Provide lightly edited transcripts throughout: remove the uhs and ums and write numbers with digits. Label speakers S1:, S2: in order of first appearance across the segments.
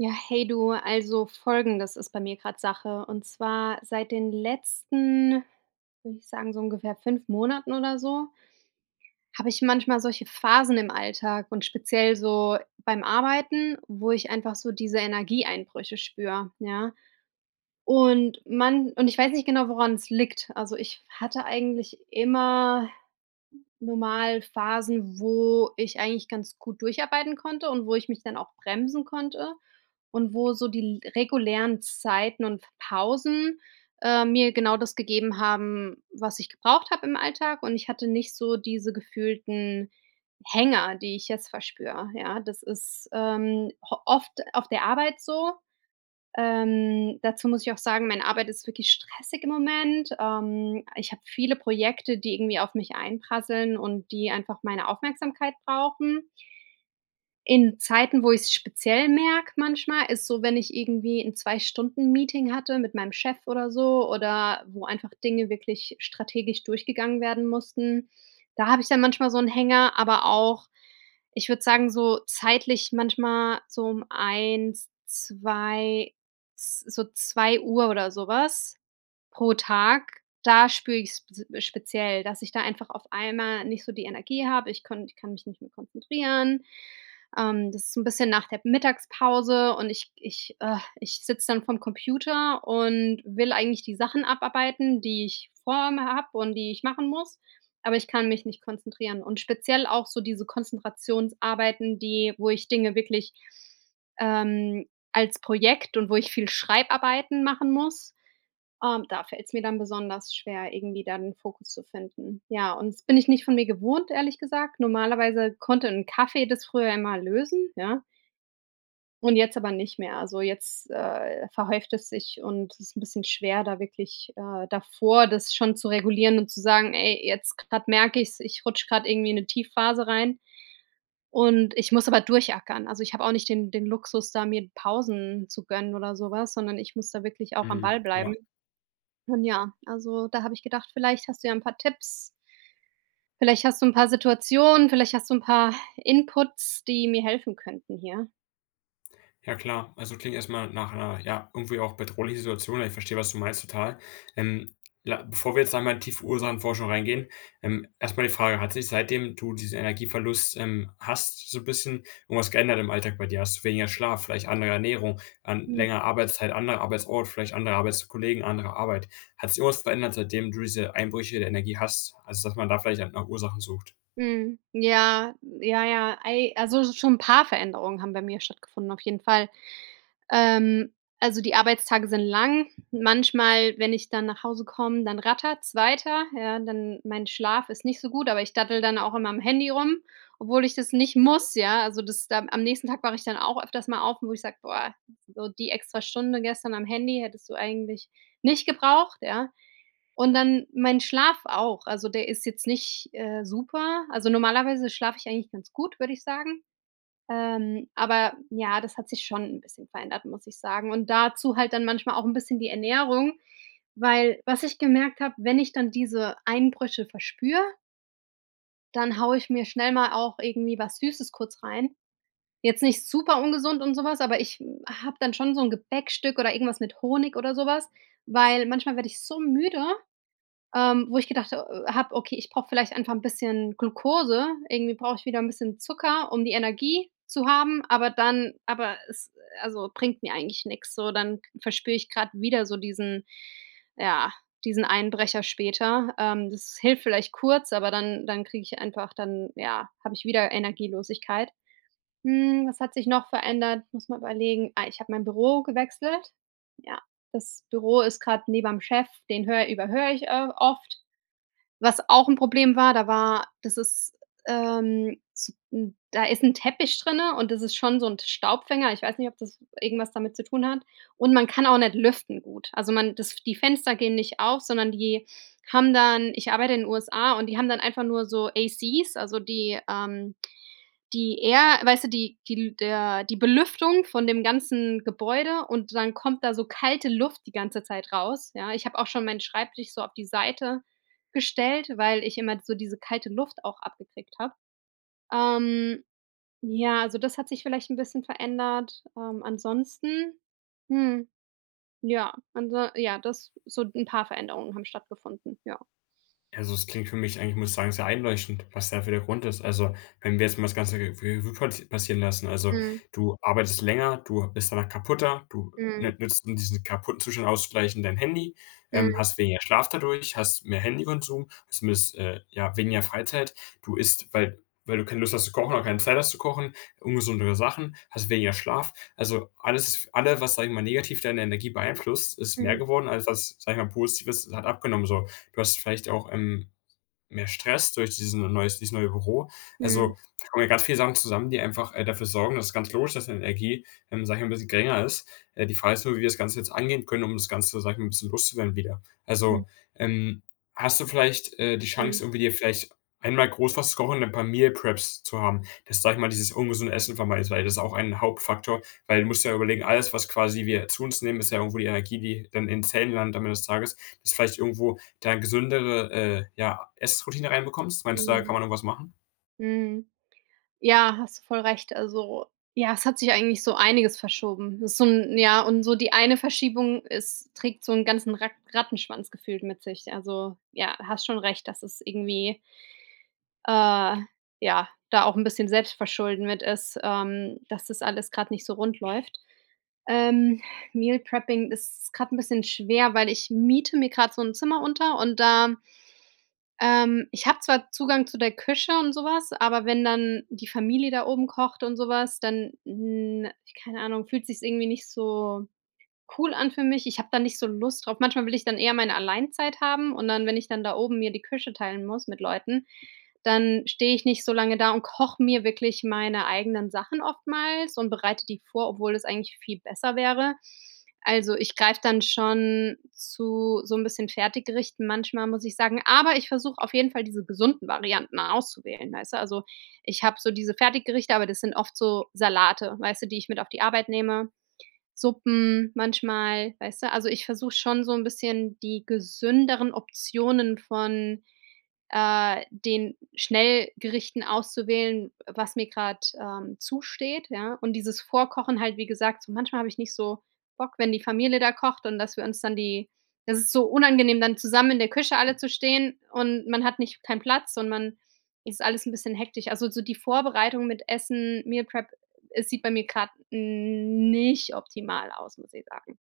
S1: Ja, hey du, also Folgendes ist bei mir gerade Sache. Und zwar seit den letzten, würde ich sagen, so ungefähr 5 Monaten oder so, habe ich manchmal solche Phasen im Alltag und speziell so beim Arbeiten, wo ich einfach so diese Energieeinbrüche spüre, ja. Und ich weiß nicht genau, woran es liegt. Also, ich hatte eigentlich immer normal Phasen, wo ich eigentlich ganz gut durcharbeiten konnte und wo ich mich dann auch bremsen konnte und wo so die regulären Zeiten und Pausen mir genau das gegeben haben, was ich gebraucht habe im Alltag, und ich hatte nicht so diese gefühlten Hänger, die ich jetzt verspüre, ja? Das ist, ho oft auf der Arbeit so, dazu muss ich auch sagen, meine Arbeit ist wirklich stressig im Moment. Ich habe viele Projekte, die irgendwie auf mich einprasseln und die einfach meine Aufmerksamkeit brauchen. In Zeiten, wo ich's speziell merke manchmal, ist so, wenn ich irgendwie ein 2 Stunden-Meeting hatte mit meinem Chef oder so, oder wo einfach Dinge wirklich strategisch durchgegangen werden mussten. Da habe ich dann manchmal so 'n Hänger, aber auch, ich würde sagen, so zeitlich manchmal so um eins, 2, z so 2 Uhr oder so was. Pro Tag, da spüre ich sp speziell, dass ich da einfach auf einmal nicht so die Energie habe. Ich kann mich nicht mehr konzentrieren. Das ist so 'n bisschen nach der Mittagspause, und ich sitze dann vom Computer und will eigentlich die Sachen abarbeiten, die ich vor mir habe und die ich machen muss, aber ich kann mich nicht konzentrieren. Und speziell auch so diese Konzentrationsarbeiten, die wo ich Dinge wirklich als Projekt und wo ich viel Schreibarbeiten machen muss, da fällt es mir dann besonders schwer, irgendwie da den Fokus zu finden. Ja, und das bin ich nicht von mir gewohnt, ehrlich gesagt. Normalerweise konnte ein Kaffee das früher immer lösen, ja, und jetzt aber nicht mehr. Also, jetzt verhäuft es sich, und es ist ein bisschen schwer, da wirklich davor das schon zu regulieren und zu sagen: „Ey, jetzt gerade merke ich's, ich rutsche gerade irgendwie in eine Tiefphase rein, und ich muss aber durchackern." Also, ich habe auch nicht den Luxus, da mir Pausen zu gönnen oder sowas, sondern ich muss da wirklich auch am
S2: Mhm,
S1: Ball
S2: ja.
S1: bleiben. Und ja, also, da habe ich gedacht, vielleicht hast du ja ein paar Tipps, vielleicht hast du ein paar Situationen, vielleicht hast du ein paar Inputs, die mir helfen könnten hier.
S2: Ja klar, also klingt erstmal nach einer ja, irgendwie auch bedrohlichen Situation. Ich verstehe, was du meinst, total. Ähm, la Bevor wir jetzt einmal in tiefe Ursachenforschung reingehen, erst die Frage: Hat sich, seitdem du diesen Energieverlust, hast, so 'n bisschen irgendwas geändert im Alltag bei dir? Hast du weniger Schlaf, vielleicht andere Ernährung, an
S1: Mhm.
S2: längere Arbeitszeit, anderer Arbeitsort, vielleicht andere Arbeitskollegen, andere Arbeit? Hat sich irgendwas verändert, seitdem du diese Einbrüche der Energie hast? Also, dass man da vielleicht nach Ursachen sucht?
S1: Mhm. Ja, ja, ja. Ei Also, schon ein paar Veränderungen haben bei mir stattgefunden, auf jeden Fall. Ähm, also, die Arbeitstage sind lang. Manchmal, wenn ich dann nach Hause komme, dann rattert's weiter, ja, dann, mein Schlaf ist nicht so gut, aber ich dattel dann auch immer am Handy rum, obwohl ich das nicht muss, ja. Also, das da am nächsten Tag wache ich dann auch öfters mal auf, wo ich sage: „Boah, so die extra Stunde gestern am Handy hättest du eigentlich nicht gebraucht", ja? Und dann mein Schlaf auch. Also, der ist jetzt nicht super. Also, normalerweise schlafe ich eigentlich ganz gut, würde ich sagen. Aber ja, das hat sich schon ein bisschen verändert, muss ich sagen. Und dazu halt dann manchmal auch ein bisschen die Ernährung, weil, was ich gemerkt habe, wenn ich dann diese Einbrüche verspüre, dann haue ich mir schnell mal auch irgendwie was Süßes kurz rein. Jetzt nicht super ungesund und sowas, aber ich habe dann schon so ein Gebäckstück oder irgendwas mit Honig oder sowas, weil manchmal werde ich so müde, wo ich gedacht habe: „Okay, ich brauche vielleicht einfach ein bisschen Glukose, irgendwie brauche ich wieder ein bisschen Zucker, um die Energie zu haben", aber dann, aber es also, bringt mir eigentlich nichts so. Dann verspüre ich gerade wieder so diesen ja, diesen Einbrecher später. Das hilft vielleicht kurz, aber dann kriege ich einfach dann, ja, habe ich wieder Energielosigkeit. Hm, was hat sich noch verändert? Muss mal überlegen. Ah, ich habe mein Büro gewechselt. Ja, das Büro ist gerade neben dem Chef, den höre überhöre ich oft. Was auch 'n Problem war, da war das ist, so 'n da ist 'n Teppich drinne, und das ist schon so 'n Staubfänger. Ich weiß nicht, ob das irgendwas damit zu tun hat. Und man kann auch nicht lüften gut. Also, man das die Fenster gehen nicht auf, sondern die haben dann ich arbeite in den USA, und die haben dann einfach nur so ACs, also die, die Air, weißt du, die Belüftung von dem ganzen Gebäude, und dann kommt da so kalte Luft die ganze Zeit raus, ja? Ich habe auch schon meinen Schreibtisch so auf die Seite gestellt, weil ich immer so diese kalte Luft auch abgekriegt habe. Ähm, ja, also das hat sich vielleicht ein bisschen verändert. Ansonsten, hm, ja, anso ja, das so ein paar Veränderungen haben stattgefunden, ja.
S2: Also, es klingt für mich, eigentlich muss ich sagen, sehr einleuchtend, was dafür der Grund ist. Also, wenn wir jetzt mal das Ganze Re Revue passieren lassen, also,
S1: Mhm,
S2: du arbeitest länger, du bist danach kaputter, du
S1: mhm,
S2: nü nützt, um diesen kaputten Zustand auszugleichen, dein Handy,
S1: mhm,
S2: hast weniger Schlaf dadurch, hast mehr Handykonsum, hast miss ja, weniger Freizeit. Du isst, weil du keine Lust hast zu kochen oder keine Zeit hast zu kochen, ungesündere Sachen, hast weniger Schlaf. Also, alles ist, alle, was, sage ich mal, negativ deine Energie beeinflusst, ist mehr
S1: mhm,
S2: geworden, als was, sage ich mal, Positives hat abgenommen so. Du hast vielleicht auch, mehr Stress durch diesen neues dieses neue Büro.
S1: mhm,
S2: Also, da kommen ja ganz viele Sachen zusammen, die einfach, dafür sorgen, dass es ganz logisch, dass deine Energie, sage ich mal, ein bisschen geringer ist. Die Frage ist nur, wie wir das Ganze jetzt angehen können, um das Ganze, sage ich mal, ein bisschen loszuwerden wieder.
S1: mhm,
S2: Also, ähm, hast du vielleicht, die
S1: mhm,
S2: Chance, irgendwie dir vielleicht einmal groß was zu kochen und dann paar Meal Preps zu haben, dass, sage ich mal, dieses ungesunde Essen vermeidest, weil das ist auch ein Hauptfaktor, weil du musst ja überlegen, alles, was quasi wir zu uns nehmen, ist ja irgendwo die Energie, die dann in den Zellen landet am Ende des Tages, das ist vielleicht irgendwo da gesündere, ja, Essroutine reinbekommst? Meinst du, da
S1: mhm,
S2: kann man irgendwas machen?
S1: mhm. Ja, hast du voll recht. Also, ja, es hat sich eigentlich so einiges verschoben. Das ist so 'n, ja, und so die eine Verschiebung ist trägt so einen ganzen Rattenschwanz gefühlt mit sich. Also, ja, hast schon recht, dass es irgendwie, äh, ja, da auch ein bisschen Selbstverschulden mit ist, dass das alles gerade nicht so rund läuft. Ähm, Meal Prepping ist gerade ein bisschen schwer, weil ich miete mir gerade so ein Zimmer unter, und da ich habe zwar Zugang zu der Küche und sowas, aber wenn dann die Familie da oben kocht und sowas, dann, hm, keine Ahnung, fühlt sich's irgendwie nicht so cool an für mich. Ich habe da nicht so Lust drauf. Manchmal will ich dann eher meine Alleinzeit haben, und dann, wenn ich dann da oben mir die Küche teilen muss mit Leuten, dann stehe ich nicht so lange da und koche mir wirklich meine eigenen Sachen oftmals und bereite die vor, obwohl es eigentlich viel besser wäre. Also, ich greife dann schon zu so 'n bisschen Fertiggerichten manchmal, muss ich sagen, aber ich versuche auf jeden Fall diese gesunden Varianten auszuwählen, weißt du? Also, ich habe so diese Fertiggerichte, aber das sind oft so Salate, weißt du, die ich mit auf die Arbeit nehme. Suppen manchmal, weißt du? Also, ich versuche schon so ein bisschen die gesünderen Optionen von den Schnellgerichten auszuwählen, was mir gerade, zusteht, ja? Und dieses Vorkochen halt, wie gesagt, so manchmal habe ich nicht so Bock, wenn die Familie da kocht, und dass wir uns dann die, das ist so unangenehm, dann zusammen in der Küche alle zu stehen, und man hat nicht, keinen Platz, und man, ist alles ein bisschen hektisch. Also, so die Vorbereitung mit Essen, Meal Prep, es sieht bei mir gerade nicht optimal aus, muss ich sagen.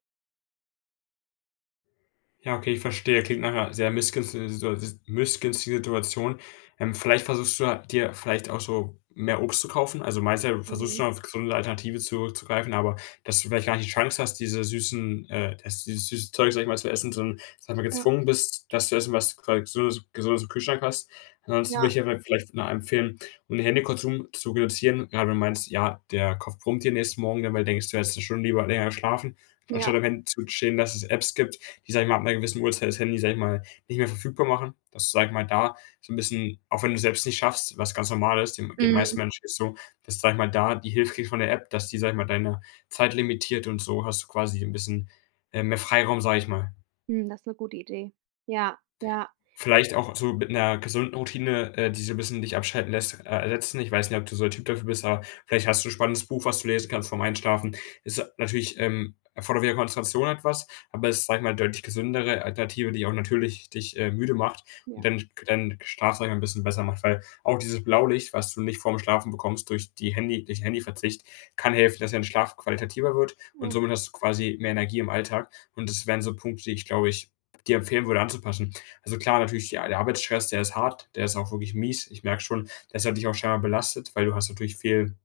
S2: Ja, okay, ich verstehe. Klingt nach einer sehr missgünstigen Situation. Vielleicht versuchst du ja, dir vielleicht auch so mehr Obst zu kaufen. Also, meinst ja, du versuchst
S1: Mhm.
S2: schon auf gesunde Alternative zurückzugreifen, aber dass du vielleicht gar nicht die Chance hast, dieses süße Zeug, sage ich mal, zu essen, sondern, sag ich mal,
S1: Ja,
S2: gezwungen bist, das zu essen, was du quasi Gesundes im Kühlschrank hast. Ansonsten würde
S1: ja,
S2: ich dir vielleicht noch empfehlen, um den Handykonsum zu reduzieren. Gerade wenn du meinst, ja, der Kopf brummt dir nächsten Morgen, dann denkst du: „Ja, hättest du schon lieber länger geschlafen“,
S1: ja.
S2: anstatt am Handy zu stehen, dass es Apps gibt, die, sag ich mal, ab einer gewissen Uhrzeit das Handy, sag ich mal, nicht mehr verfügbar machen. Das ist, sag ich mal, da so ein bisschen, auch wenn du es selbst nicht schaffst, was ganz normal ist, dem den meisten
S1: Mhm.
S2: Menschen ist so, dass du, sag ich mal, da die Hilfe kriegst von der App, dass die, sag ich mal, deine Zeit limitiert, und so hast du quasi ein bisschen mehr Freiraum, sag ich mal.
S1: Mhm, das ist 'ne gute Idee. Ja, ja,
S2: Vielleicht auch so mit einer gesunden Routine, die so ein bisschen dich abschalten lässt, ersetzen. Ich weiß nicht, ob du so ein Typ dafür bist, aber vielleicht hast du 'n spannendes Buch, was du lesen kannst vorm Einschlafen. Ist natürlich, erfordert wieder Konzentration etwas, aber es ist, sage ich mal, deutlich gesündere Alternative, die auch natürlich dich, müde macht und
S1: ja.
S2: dann deinen Schlaf, sage ich mal, 'n bisschen besser macht, weil auch dieses Blaulicht, was du nicht vorm Schlafen bekommst durch den Handyverzicht, kann helfen, dass dein Schlaf qualitativer wird und
S1: Oh.
S2: somit hast du quasi mehr Energie im Alltag, und das wären so Punkte, die ich, glaube ich, dir empfehlen würde anzupassen. Also klar, natürlich der Arbeitsstress, der ist hart, der ist auch wirklich mies. Ich merke schon, das hat dich auch scheinbar belastet, weil du hast natürlich viel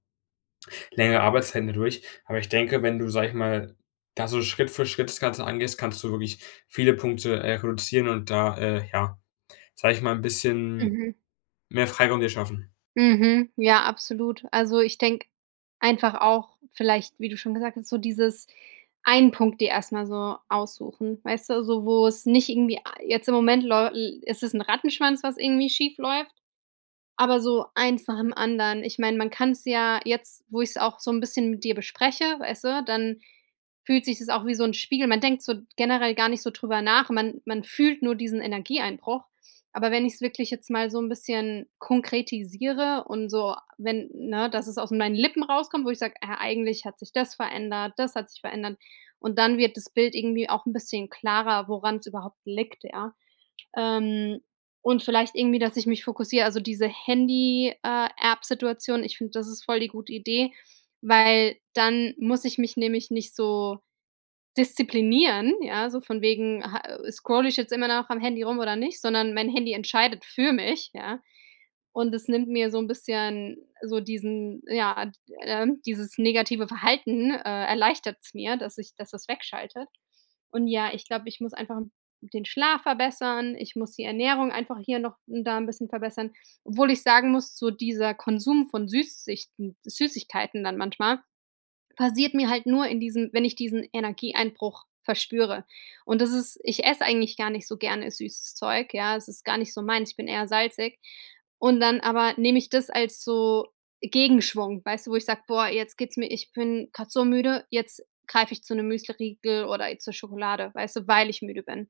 S2: längere Arbeitszeiten dadurch. Aber ich denke, wenn du, sag ich mal, da so Schritt für Schritt das Ganze angehst, kannst du wirklich viele Punkte, reduzieren und da, ja, sag ich mal, ein bisschen
S1: Mhm.
S2: mehr Freiraum dir schaffen.
S1: Mhm. Ja, absolut. Also, ich denke einfach auch vielleicht, wie du schon gesagt hast, so dieses, einen Punkt dir erst mal so aussuchen, weißt du? So, wo es nicht irgendwie, a jetzt im Moment läu l ist es 'n Rattenschwanz, was irgendwie schiefläuft. Aber so eins nach dem anderen. Ich meine, man kann es ja jetzt, wo ich es auch so ein bisschen mit dir bespreche, weißt du, dann fühlt sich das auch wie so ein Spiegel. Man denkt so generell gar nicht so drüber nach. Man fühlt nur diesen Energieeinbruch. Aber wenn ich es wirklich jetzt mal so ein bisschen konkretisiere und so, wenn, ne, dass es aus meinen Lippen rauskommt, wo ich sage: „Ah, eigentlich hat sich das verändert, das hat sich verändert." Und dann wird das Bild irgendwie auch ein bisschen klarer, woran es überhaupt liegt, ja? Ähm, und vielleicht irgendwie, dass ich mich fokussiere. Also, diese Handy, App-Situation, ich finde, das ist voll die gute Idee, weil dann muss ich mich nämlich nicht so disziplinieren, ja, so von wegen, ha scrolle ich jetzt immer noch am Handy rum oder nicht, sondern mein Handy entscheidet für mich, ja. Und es nimmt mir so ein bisschen so diesen, dieses negative Verhalten erleichtert es mir, dass ich dass das wegschaltet. Und ja, ich glaube, ich muss einfach den Schlaf verbessern, ich muss die Ernährung einfach hier noch und da ein bisschen verbessern, obwohl ich sagen muss, so dieser Konsum von Süßsichten Süßigkeiten dann manchmal passiert mir halt nur in diesem, wenn ich diesen Energieeinbruch verspüre. Und das ist ich esse eigentlich gar nicht so gerne süßes Zeug, ja, es ist gar nicht so meins, ich bin eher salzig. Und dann aber nehme ich das als so Gegenschwung, weißt du, wo ich sage: „Boah, jetzt geht's mir ich bin gerade so müde, jetzt greife ich zu einem Müsliriegel oder zur Schokolade", weißt du, weil ich müde bin.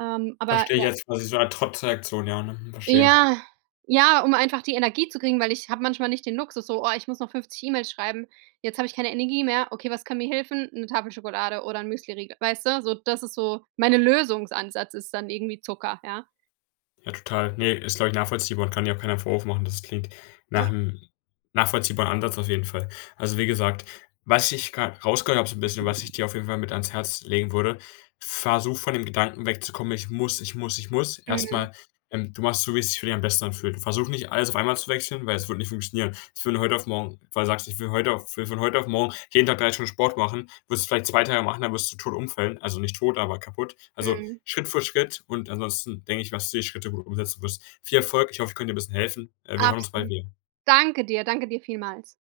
S1: Ähm, aber
S2: Verstehe ich
S1: ja
S2: jetzt quasi so eine Trotzreaktion, ja, ne? Verstehe.
S1: ja, ja, um einfach die Energie zu kriegen, weil ich habe manchmal nicht den Luxus, so: „Oh, ich muss noch 50 E-Mails schreiben. Jetzt habe ich keine Energie mehr. Okay, was kann mir helfen? 'Ne Tafel Schokolade oder 'n Müsliriegel." Weißt du? So, das ist so, meine Lösungsansatz ist dann irgendwie Zucker, ja.
S2: Ja, total. Ne, ist, glaube ich, nachvollziehbar und kann ja auch keiner Vorwurf machen. Das klingt nach
S1: Ja,
S2: einem nachvollziehbaren Ansatz auf jeden Fall. Also, wie gesagt, was ich gra rausgehört habe so ein bisschen, was ich dir auf jeden Fall mit ans Herz legen würde: Versuch, von dem Gedanken wegzukommen: „Ich muss, ich muss, ich muss.“
S1: mhm,
S2: Erstmal, du machst so, wie es sich für dich am besten anfühlt. Versuch nicht, alles auf einmal zu wechseln, weil es wird nicht funktionieren. Jetzt von heute auf morgen, weil du sagst: „Ich will von heute auf morgen jeden Tag 3 Stunden Sport machen.“ Wirst du vielleicht 2 Tage machen, dann wirst du tot umfallen. Also, nicht tot, aber kaputt. Also,
S1: mhm,
S2: Schritt für Schritt, und ansonsten denke ich, was du die Schritte gut umsetzen wirst. Viel Erfolg. Ich hoffe, ich konnte dir ein bisschen helfen. Wir hören uns bald
S1: absolut.
S2: wieder.
S1: Danke dir vielmals.